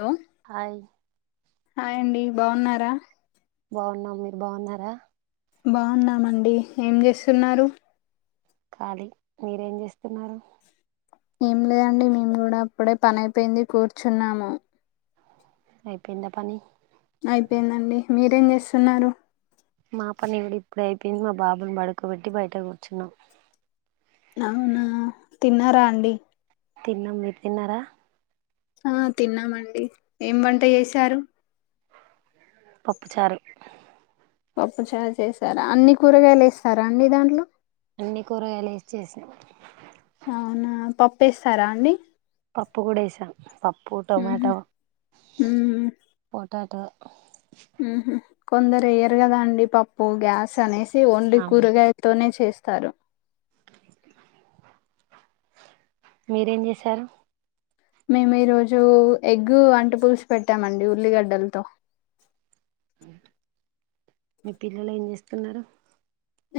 లో hi hi అండి బాగున్నారా బాగున్నాం మీరు బాగున్నారా బాగున్నామండి ఏం చేస్తున్నారు ఖాళీ మీరేం చేస్తున్నారు ఏం లేదండి మేము కూడా అప్పుడే పనయిపోయింది కూర్చున్నాము అయిపోయిందా పని అయిపోయిందండి మీరేం చేస్తున్నారు మాపనండీ ఇప్పుడే అయిపోయింది మా బాబుని పడుకోబెట్టి బయటకు వచ్చినాం అవునా తిన్నారా అండి తిన్నాము మీరు తిన్నారా ఆ తిన్నామండి ఏం వంట చేశారు పప్పుచారు పప్పుచారు చేసారా అన్ని కూరగాయలు వేశారా అండి దాంట్లో అన్ని కూరగాయలు వేసి చేసా అవునా పప్పేస్తారా అండి పప్పు కూడా వేసాం పప్పు ఉహు టొమాటో ఉమ్, తతో కొందరేయరు కదా అండి పప్పు గ్యాస్ అనేసి ఓన్లీ అవును కూరగాయతోనే చేస్తారు మీరేం చేశారు మేము ఈరోజు ఎగ్గు అంటు పులుసు పెట్టామండి ఉల్లిగడ్డలతో మీ పిల్లలు ఏం చేస్తున్నారు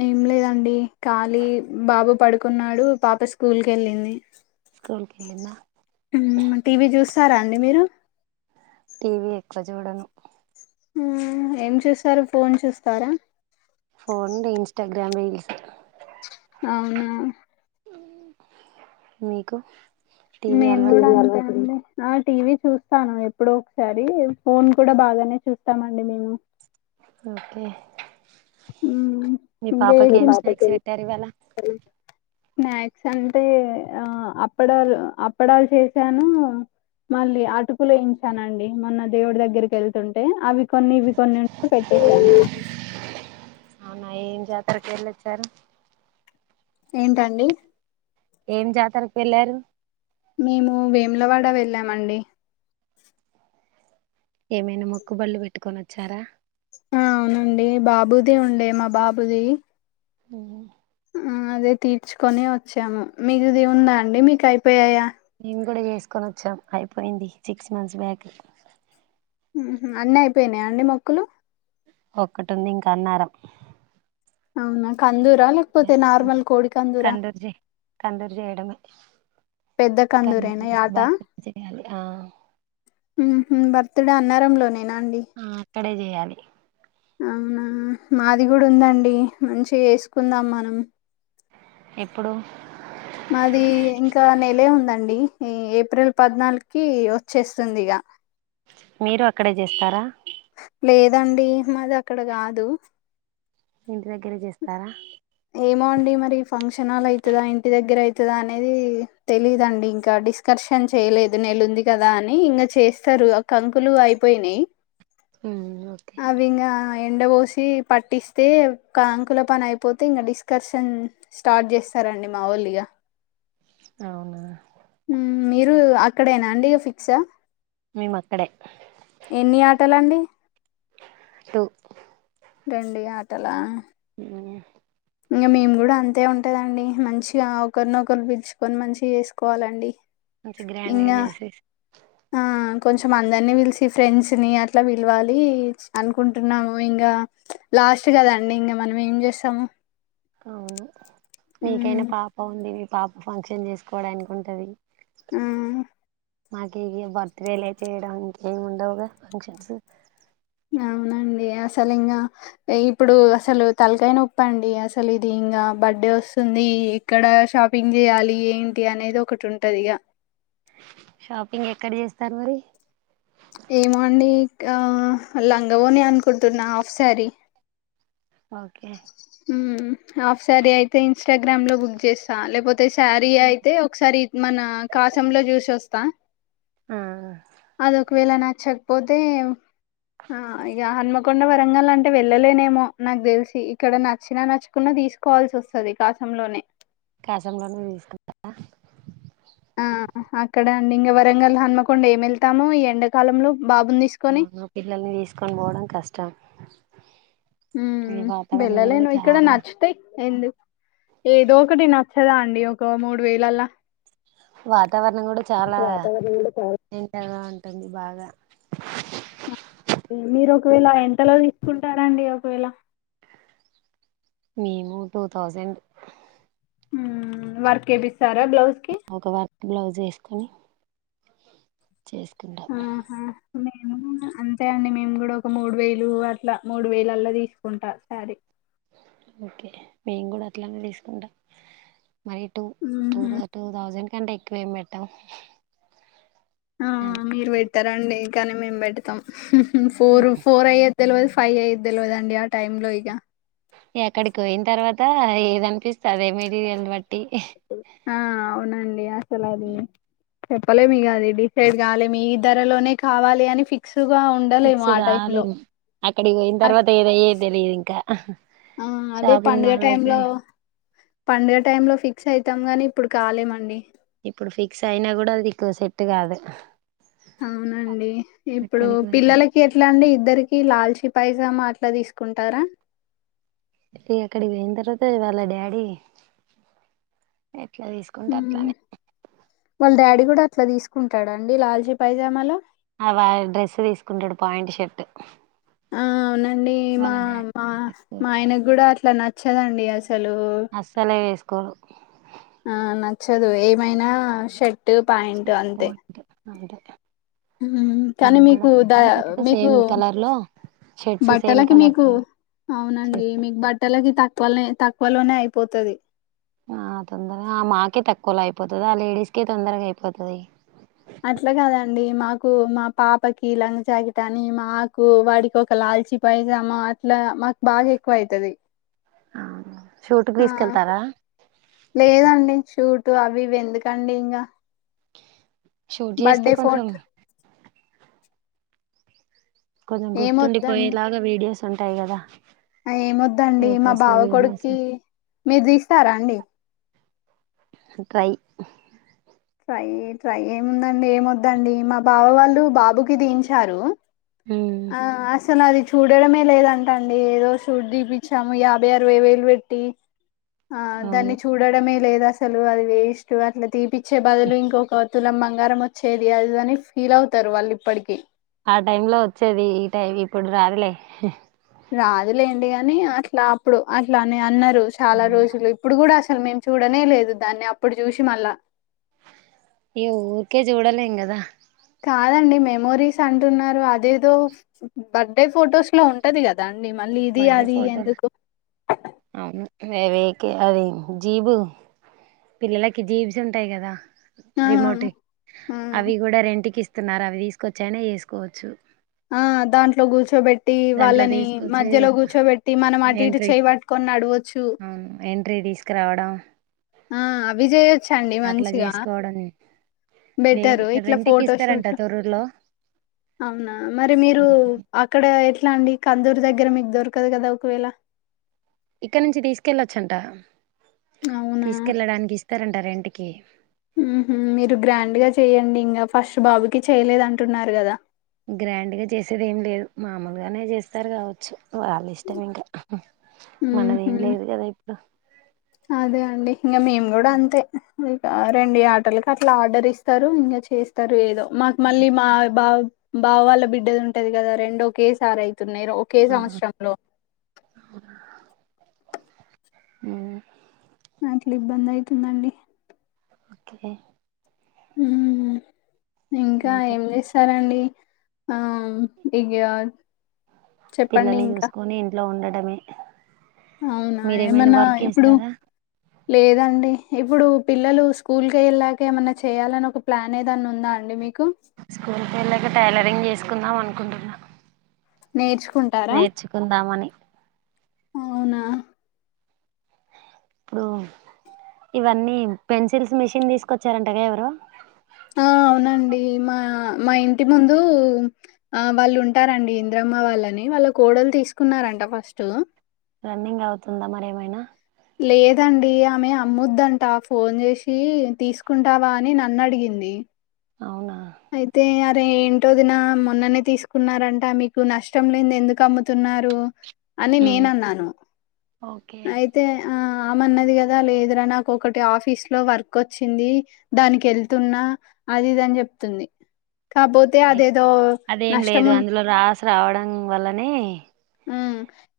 ఏం లేదండి ఖాళీ బాబు పడుకున్నాడు పాప స్కూల్ క వెళ్ళింది స్కూల్కి వెళ్ళింద సారా అండి మీరు టీవీ ఎక్కువ చూడను హ్మ్ ఏం చేస్తారు ఫోన్ చేస్తారా ధ్య మిల్స్ అవునా మీకు టీవీ మేము అలవాటు కూడా ఉంది గంతే అండి ఆ టీవీ చూస్తాను ఎప్పుడో ఒకసారి ఫోన్ కూడా బాగానే చూస్తామండి మేము ఓకే ఉ మీ ఇంకా పాపకి ఏంటి ఏం స్నాక్స్ పెట్టారు ఇవాళ స్నాక్స్ అంటే ఆ అప్పడాలు అప్పడాలు చేసాను మళ్ళీ అటుకులు వేయించానండి మొన్న దేవుడి దగ్గరికి వెళ్తుంటే అవి కొన్ని ఇవి కొన్ని పె ఎయిస్ అవునా ఏం జాతరకి వెళొచ్చారు ఏంటండి ఏం జాతర కేళ్ళారు మేము వేములవాడ వెళ్ళామండి ఏమైనా మొక్కుబళ్ళు పెట్టుకొని వచ్చారా ఆ అవునండి బాబుది ఉండే మా బాబుది ఉ ఆ అదే తీర్చుకొని వచ్చాము మీకు ఇది ఉందా అండి మీకు అయిపోయయా మేము కూడా చేసుకొని వచ్చాం అయిపోయింది సిక్స్ మంత్స్ బ్యాక్ అన్నీ అయిపోయినాయా అండి మొక్కులు ఒక్కటి ఉంది ఇంకా అన్నారం అవునా కందుర్ కందూర్ జే కందూరు చేయడమే పెద్ద కందూరు కందూరేనా ఇసు యాట బకు చేయాలి ఆ ఉహు బర్త్ డే అన్నారం లోనే ఆ అక్కడే చేయాలి అవునా మాది కూడా ఉందండి మంచి చేసుకుందాం మనం ఎప్పుడు మాది ఇంకా నెలే ఉందండి ఈ ఏప్రిల్ పద్నాలుగుకి వచ్చేస్తుంది ఇగ మీరు అక్కడే జేస్తారా లేదండి మాది అక్కడ కాదు ఇంటి దగ్గరే చేస్తారా ఏమో అండి మరి ఫంక్షన్ హాల్ అయితదా ఇంటి దగ్గర అయితదా అనేది తెలీదండి ఇంకా డిస్క ర్షన్ చేయలేదు నెలుంది కదా అని ఇంగా చేస్తారు ఆ కంకులు అయిపోయినై ఉమ్ ఓకే అవి ఇంకా ఎండ పోసి పట్టిస్తే కాంకుల పని అయి పోతే ఇంగ డిస్కషన్ స్టార్ట్ చేస్తారండి మావోళ్ళు ఇగ అవునా మీరు అక్కడేనా అండి ఇగ ఫిక్సా మేము అక్కడే ఎన్ని ఆటలండి టు రండి ఆటోలా అ ఇంగ మేము కూడా అంతే ఉంటదండి మంచిగా ఒకరినొకరు పిలుచుకొని మంచిగా చేసుకోవాలండి మంచి గ్రాండ్గా ఇంగా చేసేసి ఆ కొంచెం అందరినీ పిలిసి ఫ్రెండ్స్ ని అట్లా విలవాలి అనుకుంటున్నాం ఇంగా లాస్ట్ కదండి ఇంకా మనం ఏం చేస్తాము అవును మీకైనా పాప ఉంది మీ పాప ఫంక్షన్ చేసుకోవడానికి ఉంటది ఆ మాకిగే బర్త్ డేలె చేయడం ఇంకేమి ఉండవుగా ఫంక్షన్స్ ఆ అవునండి అసలు ఇంగా ఇప్పుడు అసలు తలకాయ నొప్పి అండి అసలు ఇది ఇంగా బర్డే వస్తుంది ది ఏక్కడ షాపింగ్ చేయాలి ఏంటి అనేది ఒకటి ఉంటది ఇగ షాపింగ్ ఎక్కడ చేస్తారు మరి ఏమో అండి లంగవోని అనుకుంటున్నా half sari okay half sari అయితే ఇన్స్టాగ్రామ్ లో బుక్ చేస్తా లేకపోతే తే శారీ అయితే ఒకసారి మన కాశంలో చూసోస్తా ఆ అదొక వేళ నచ్చకపోతే ఆ ఇగ హన్మ కొండా వరంగల్ అంటే వెళ్ళలేనేమో నాకు తెలిసి ఇక్కడ నచ్చినా నచ్చుకున్నా తీసుకోవాల్సి వస్తది కాస లోనే కాశంలోనే తీసుకుంటార ఆ అక్కడండి ఇంగా వరంగల్ హన్మకొండ ఏమి వెళ్తాము ఈ ఎండాకాలంలో బాబుని తీసుకొని అవునా పిల్లల్ని తీసుకొని పోవడం కష్టం ఉ ఈ వాతావరణం కూడా వెళ్ళలేను ఇక్కడ చాలా నచ్చితే ఎందు ఏదో ఒకటి నచ్చదా అండి ఒక మూడు వేలలా వాతావరణం కూడా చాలా వాతావరణం కూడా చాలా ఎండగా ఉంటుంది బాగా ఆ మీరు ఒకవేళ ఎంతలో తీసుకుంటారండి ఒకవేళ మేము టూ థౌజండ్ ఊ వర్క్ ఏపిస్తారా బ్లౌజ్ కి ఒక వర్క్ బ్లౌజ్ వేసుకొని చేసుకుంటాం ఆహా మేము అంతే అండి మేము కూడా ఒక మూడు వేలు అట్లా మూడు వేలుల్లా తీసుకుంటా సారీ ఓకే మేము కూడా అట్లానే తీసుకుంటాం మరి టూ టూ మ్మ్. టూ థౌజండ్ కంటే ఎక్కువేమి పెట్టాం ఆ అంతే మీరు పెట్టారండి కానీ మేం పెడతాం ఫోర్ ఫోర్ అయ్యే తెలియదు ఫైవ్ అయిదు తెలియధండి ఆ టైమ్ లో ఇగా ఆక్కడికి పోయిన తర్వాత ఏది అనిపిస్తే అదే మెటీరియల్ బట్టి ఆ అవునండి అసలు అది చెప్పలేము ఇగ అది డిసైడ్ కాలేము ఈ ధరలోనే కావాలి అని ఫిక్స్ గా ఉండలేము ఫిక్స్ ఆ టైం లో కాలేము అక్కడికి పోయిన తర్వాత ఏదయ్యే తెలిదు ఇంకా అదే షాపింగ్ పండుగ మాల్ కి టైమ్ పోయి లో పండుగ టైం లో ఫిక్స్ అయతాం కానీ ఇప్పుడు కాలేమండి సేట్టు కాదు అవునండి ఇప్పుడు అక్కడికి పోయి పిల్లలకి ఎట్లా అండి ఇద్దరికి లాల్చి పైజామా అట్లా తీసుకుంటారా అక్కడికి పోయిన తర్వాత వాళ్ళ డాడీ ఏట్లా తీసుకుంటే అట్లనే ఇట్లా తీసుకుంటాడండి లాల్చీ పైజామాల ఆ వా డ్రెస్ తీసుకుంటాడు పాయింట్ షర్ట్ ఆ అవునండి మా వాళ్ళ డాడీ మా మా తీసుకోరు ఆయనకు కూడా అట్లా నచ్చదండి అసలు హలో అస్సలే వేసుకోరు ఆ నాక్ నచ్చదు ఏమైనా షర్ట్ ప్యాంట్ అంతే అంటే ఊ కానీ మీకు ద కాకపోతే మీకు సేమ్ కలర్ లో షర్ట్స్ సేమ్ బట్టలకి కలర్స్ మీకు లో అవునండి చేస్తాం మీకు బట్టలకి తక్ త్వలనే తక్కువలోనే అయిపోతది ఆ తొందరగా ఆ మాకే తక్కువలో అయిపోతది ఆ లేడీస్కే తొందరగా అయిపోతది అట్లా కాదండి మాకు మా పాపకి లంగ జాకిట్ అని మాకు వాడికి ఒక లా కాల్చి పైజామా అట్లా మాకు బాగా ఎక్కువ ఐతది అవును షూట్కి దీస్కెళ్తారా లేదండి షూటు అవి ఇవి ఎందుకండి ఇంగ షూట్ చేస్తే కొంచెం కొంచెం గుర్తుండిపోయేలాగా వీడియోస్ ఉంటాయి గదా ఏమోద్దండి మా బావ వీడియోస్ కొడుకి మీరు తీస్తారా అండి [inaudible] ట్రై ట్రై ఏముందండి ఏమోద్దండి మా బావ వాళ్ళు బాబుకి తియించారు ఆ అసలది చూడడమే లేదంటా అండి ఏదో షూట్ దిపించాము యాభై అరవై వేలు వెట్టి ఆ అవును దాన్ని చూడడమే లేదు అసలు అది వేస్ట్ అట్లా తీపి చ్చే బదులు ఇంకొక తులం బంగారం వచ్చేది అది అని ఫీల్ అవుతారు వాళ్ళు ఇప్పడికి ఆ టైమ్ లో వచ్చేది ఈ టైమ్ ఇప్పుడు రాదులే రాదులేండి గాని అట్లా అప్పుడు అట్లా అని అన్నరు చాలా అవును రోజులు ఇప్పుడు కూడా సలు మేము చూడనే లేదు దాన్ని అప్పుడు చూసి మళ్ళా ఇగ ఊకే చూడలేం గదా కాదండి మెమోరీస్ అంటున్నారు అదేదో బర్త్డే ఫొటోస్ లో ఉంటది గదా బర్డే ఫోటో అవును ఏవే కె అది జీబు పిల్లలకి జీబ్స్ ఉంటాయి గదా ఆ రిమోటియ్ ఆ అవి గూడా రెంటికి ఇస్తున్నారు అవి తీసుకొచ్చాయినా చేసుకోవచ్చు ఆ దాంట్లో కూర్చోపెట్టి ట్టి దాంట్లో వాళ్ళని తీసుకొచ్చి మధ్యలో కూర్చోబెట్టి మనం అటు ఇటు ఎంట్రీ చేబట్టుకొని నడవొచ్చు తీస్కరావడం ఆ అవి చేయచండి మంచిగా చేసుకోవడం వే బెటరు ఇక్కడ ఇట్లా రెంటికి ఇస్తారంట ఫోటోషూటు తొర్రూరులో అవునా మరి మీరు అక్కడ ఎట్ల్ ట్లా అండి కందూరు దగ్గర మీకు దొరకదు గదా ఒకవేళ ఇక్కడ నుంచి తీసుకెళ్ళొచ్చంట అవునా తీసుకెళ్ళడానికి ఇస్తారంట రెంటికి ఊహ్మ్ మీరు గ్రాండ్ గా చెయ్యండి ఇంగ ఫస్ట్ బాబుకి చేయలేదంటున్నారు గదా గ్రాండ్గా చేసేది ఏం లేదు మామూలుగానే జేస్తారు కావచ్చు వాళ్ళ ఇష్టం ఇంకా ఊహు మనదేం లేదు గదా ఇప్పుడు అదే అండి ఇంగ మేం కూడా అంతే ఆర్డర్లు అట్లా ఆర్డర్ ఇస్తారు ఇంగ చేస్తారు ఏదో మాకు మళ్ళీ మా బా బావ వాళ్ళ బిడ్డది ఉంటది కదా రెండోకేసారే అయి తున్నాయ్ ఒకే సంవత్సరంలో ఊమ్ అట్లా ఇబ్బంది ఐతుందండి ఓకే ఊమ్ ఇంకా ఏం చేస్తారండి ఆ ఇగ చెప్పండి పిల్లల్ని ఇంకా చూసుకొని ఇంట్లో ఉండటమే అవునా ఏమన్నా ఇప్పుడు చేస్తారా లేదండి ఇప్పుడు పిల్లలు స్కూల్ కెళ్ళాక ఏమన్నా చేయాలని ఒక ప్లాన్ ఏదన్నా ఉందా అండి మీకు స్కూల్ కెళ్ళాక టైలరింగ్ చేసుకుందాం అనుకుంటున్న నేర్చు నేర్చుకుందామని అవునా ఇప్పుడు ఇవన్నీ పెన్సిల్స్ మిషన్ తీసుకొచ్చారంటగా ఎవరో ఆ అవునండి మా మా ఇంటి ముందు ఆ వాళ్ళు ఉంటారండి ఇంద్ర మ్మ వాళ్ళని వాళ్ళ కోడలు తీసుకున్నారంట ఫస్ట్ రన్నింగ్ అవుతుందా మరి ఏమైనా లేదండి ఆమె అమ్మొద్దంట ఫోన్ జేసి తీసుకుంటావా అని నన్ను అడిగి గింది అవునా అయితే తే ఏంటోదిన మొన్ననే తీసుకున్నారంట మీకు నష్టం లేంది ఎందుకు అమ్ముతున్నారు అని నేనన్నాను ఓకే అయితే ఆ ఆమన్నది గదా లేదురా నాకు ఒకటి ఆఫీస్ లో వర్కొచ్చింది దానికి ఎళ్తున్నా అది ఇది అని జొప్తుంది అయ్ అదేం లేదు ఉన్ అందులో రాసి రావడం వల్లనే ఉ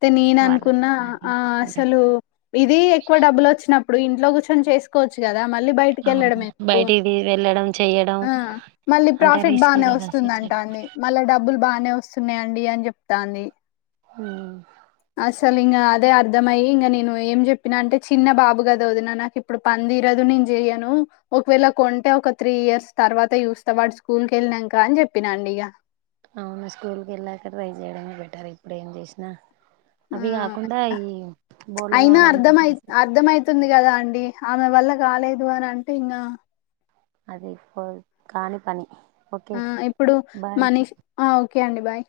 తే నేను వాళ్ళని అనుకున్నా ఆ ప్లానింగ్ చేస్తున్నారు అసలు ఇది ఎక్కువ డబ్బులు వచ్చిన ఇప్పుడు ఇంట్లో కూచ్చొని చేసుకోవచ్చు గదా మళ్ళీ బయటికి అవును ఎళ్ళడం ఎందుకు బయటికి వెళ్ళడం చేయడం ఆ మళ్ళీ అంతా ప్రాఫిట్ రిస్క్ బానే కదా వస్తుందంటా సొసైటీ అంది మళ్ళీ డబ్బులు బాగానే వస్ వస్తున్నాయ్ అండి అన్ జొప్తాంది ఆ అసలు ఇంగ అదే అర్దమయ్యి ఇంగ నేను ఏం జొప్పిన అంటే చిన్న బాబు గదా వదిన నాకు ఇప్పుడు పని దీరదు నేన్ జెయ్యను ఒకవేళ కొంటే ఒక త్రీ ఇయర్స్ తర్వాత చూస్ త్తా వాడు స్కూల్ కి ఎళ్ళినాంకా అని చెప్పినాండి ఇక అవును స్కూల్ కి ఎళ్ళాక ట్రై చేయడమే బెటర్ ఇప్పుడేం జేసినా ఆ అవి గాకుండా ఈ బోర్లు అయినా దోమడానికి అర్థమయి అర్థమయితుంది గదా అండి ఆమె వల్ల కాలేదు అని అంటే ఇంగ అది ఇప్పు కాణి పని ఓకే ఆ ఇప్పుడు బాయ్ మనీష్ ఆ ఓకే అండి బాయ్